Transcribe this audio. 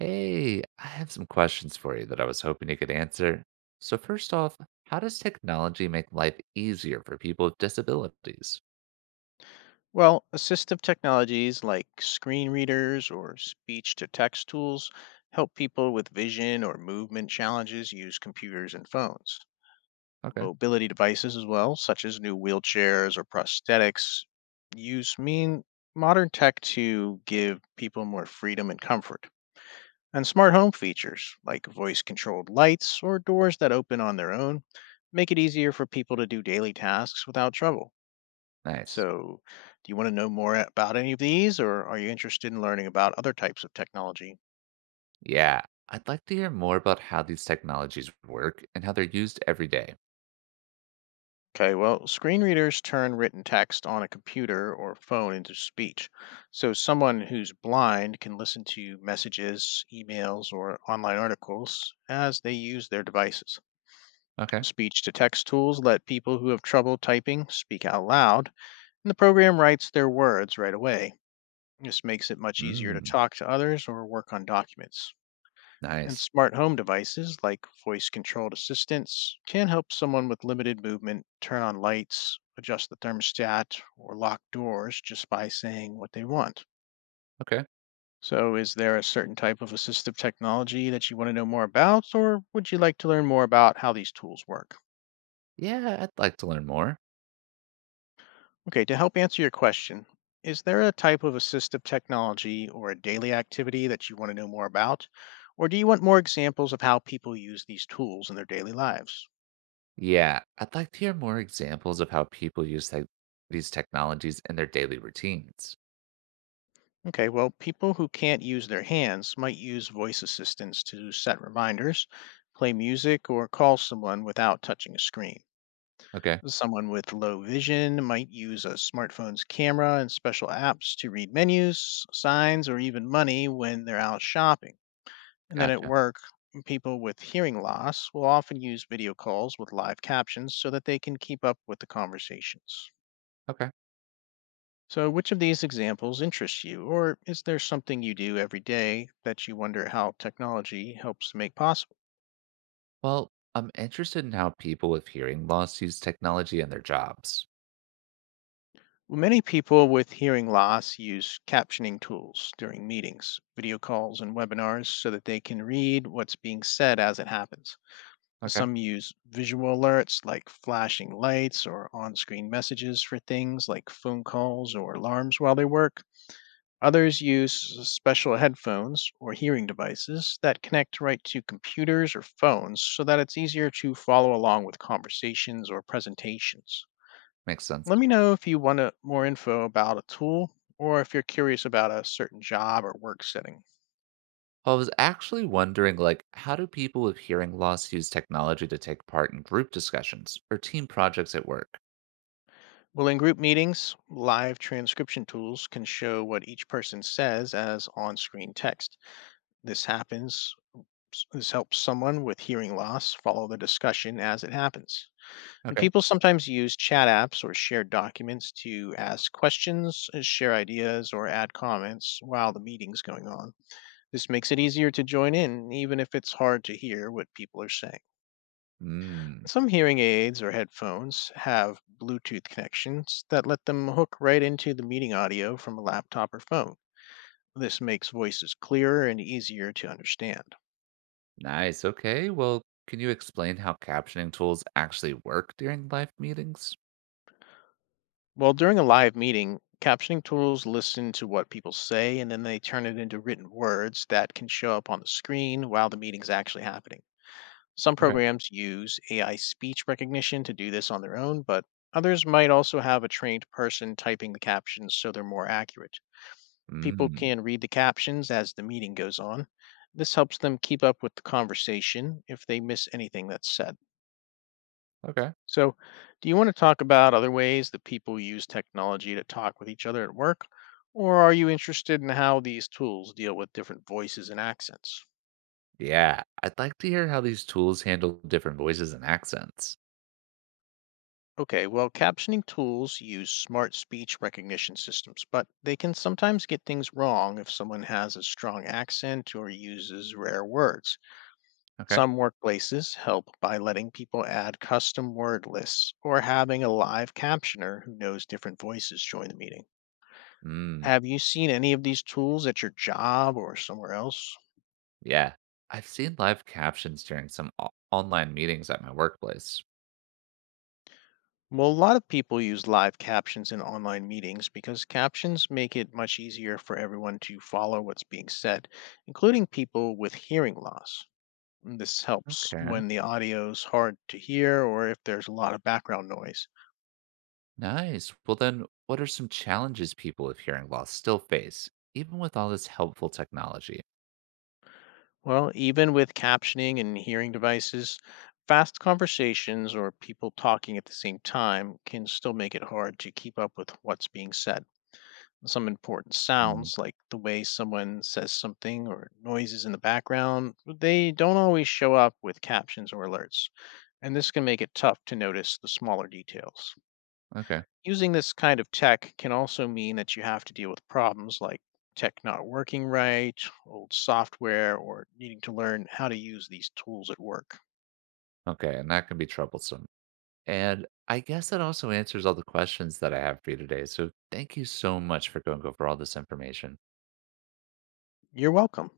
Hey, I have some questions for you that I was hoping you could answer. So, first off, how does technology make life easier for people with disabilities? Well, assistive technologies like screen readers or speech to text tools help people with vision or movement challenges use computers and phones. Okay, Mobility devices, as well, such as new wheelchairs or prosthetics, use mean modern tech to give people more freedom and comfort. And smart home features like voice controlled lights or doors that open on their own make it easier for people to do daily tasks without trouble. nice. So, do you want to know more about any of these, or are you interested in learning about other types of technology? Yeah, I'd like to hear more about how these technologies work and how they're used every day. Okay, well, screen readers turn written text on a computer or phone into speech. So, someone who's blind can listen to messages, emails, or online articles as they use their devices. Okay. Speech to text tools let people who have trouble typing speak out loud, and the program writes their words right away. This makes it much easier to Mm, talk to others or work on documents. And nice. smart home devices like voice controlled assistants can help someone with limited movement turn on lights, adjust the thermostat, or lock doors just by saying what they want. Okay. So, is there a certain type of assistive technology that you want to know more about, or would you like to learn more about how these tools work? Yeah, I'd like to learn more. Okay, to help answer your question, is there a type of assistive technology or a daily activity that you want to know more about, or do you want more examples of how people use these tools in their daily lives? Yeah, I'd like to hear more examples of how people use tech these technologies in their daily routines. Okay, well, people who can't use their hands might use voice assistants to set reminders, play music, or call someone without touching a screen. Okay, Someone with low vision might use a smartphone's camera and special apps to read menus, signs, or even money when they're out shopping. And then at gotcha. work, people with hearing loss will often use video calls with live captions so that they can keep up with the conversations. Okay. So, which of these examples interests you, or is there something you do every day that you wonder how technology helps make possible? Well, I'm interested in how people with hearing loss use technology in their jobs. Well, many people with hearing loss use captioning tools during meetings, video calls, and webinars so that they can read what's being said as it happens. Okay. Some use visual alerts like flashing lights or on screen messages for things like phone calls or alarms while they work. Others use special headphones or hearing devices that connect right to computers or phones so that it's easier to follow along with conversations or presentations. Makes Let sense. me know if you want more info about a tool or if you're curious about a certain job or work setting. Well, I was actually wondering, like, how do people with hearing loss use technology to take part in group discussions or team projects at work? Well, in group meetings, live transcription tools can show what each person says as on screen text. This happens, this helps someone with hearing loss follow the discussion as it happens. And Okay. people sometimes use chat apps or shared documents to ask questions, share ideas, or add comments while the meeting's going on. This makes it easier to join in, even if it's hard to hear what people are saying. Hmm. Some hearing aids or headphones have Bluetooth connections that let them hook right into the meeting audio from a laptop or phone. This makes voices clearer and easier to understand. Nice. Okay. Well, can you explain how captioning tools actually work during live meetings? Well, during a live meeting, captioning tools listen to what people say and then they turn it into written words that can show up on the screen while the meeting's actually happening. Some Okay. programs use AI speech recognition to do this on their own, but others might also have a trained person typing the captions so they're more accurate. People Hmm. can read the captions as the meeting goes on. This helps them keep up with the conversation if they miss anything that's said. Okay. So, do you want to talk about other ways that people use technology to talk with each other at work? Or are you interested in how these tools deal with different voices and accents? Yeah. I'd like to hear how these tools handle different voices and accents. Okay, well, captioning tools use smart speech recognition systems, but they can sometimes get things wrong if someone has a strong accent or uses rare words. Okay. Some workplaces help by letting people add custom word lists or having a live captioner who knows different voices join the meeting. Hmm. Have you seen any of these tools at your job or somewhere else? Yeah. I've seen live captions during some online meetings at my workplace. Well, a lot of people use live captions in online meetings because captions make it much easier for everyone to follow what's being said, including people with hearing loss. And this helps Okay. when the audio is hard to hear or if there's a lot of background noise. Nice. Well, then, what are some challenges people with hearing loss still face, even with all this helpful technology? Well, even with captioning and hearing devices, fast conversations or people talking at the same time can still make it hard to keep up with what's being said. Some important Mm, sounds, like the way someone says something or noises in the background, they don't always show up with captions or alerts, and this can make it tough to notice the smaller details. okay. Using this kind of tech can also mean that you have to deal with problems like tech not working right, old software, or needing to learn how to use these tools at work. Okay. And that can be troublesome. And I guess that also answers all the questions that I have for you today. So thank you so much for going over all this information. You're welcome.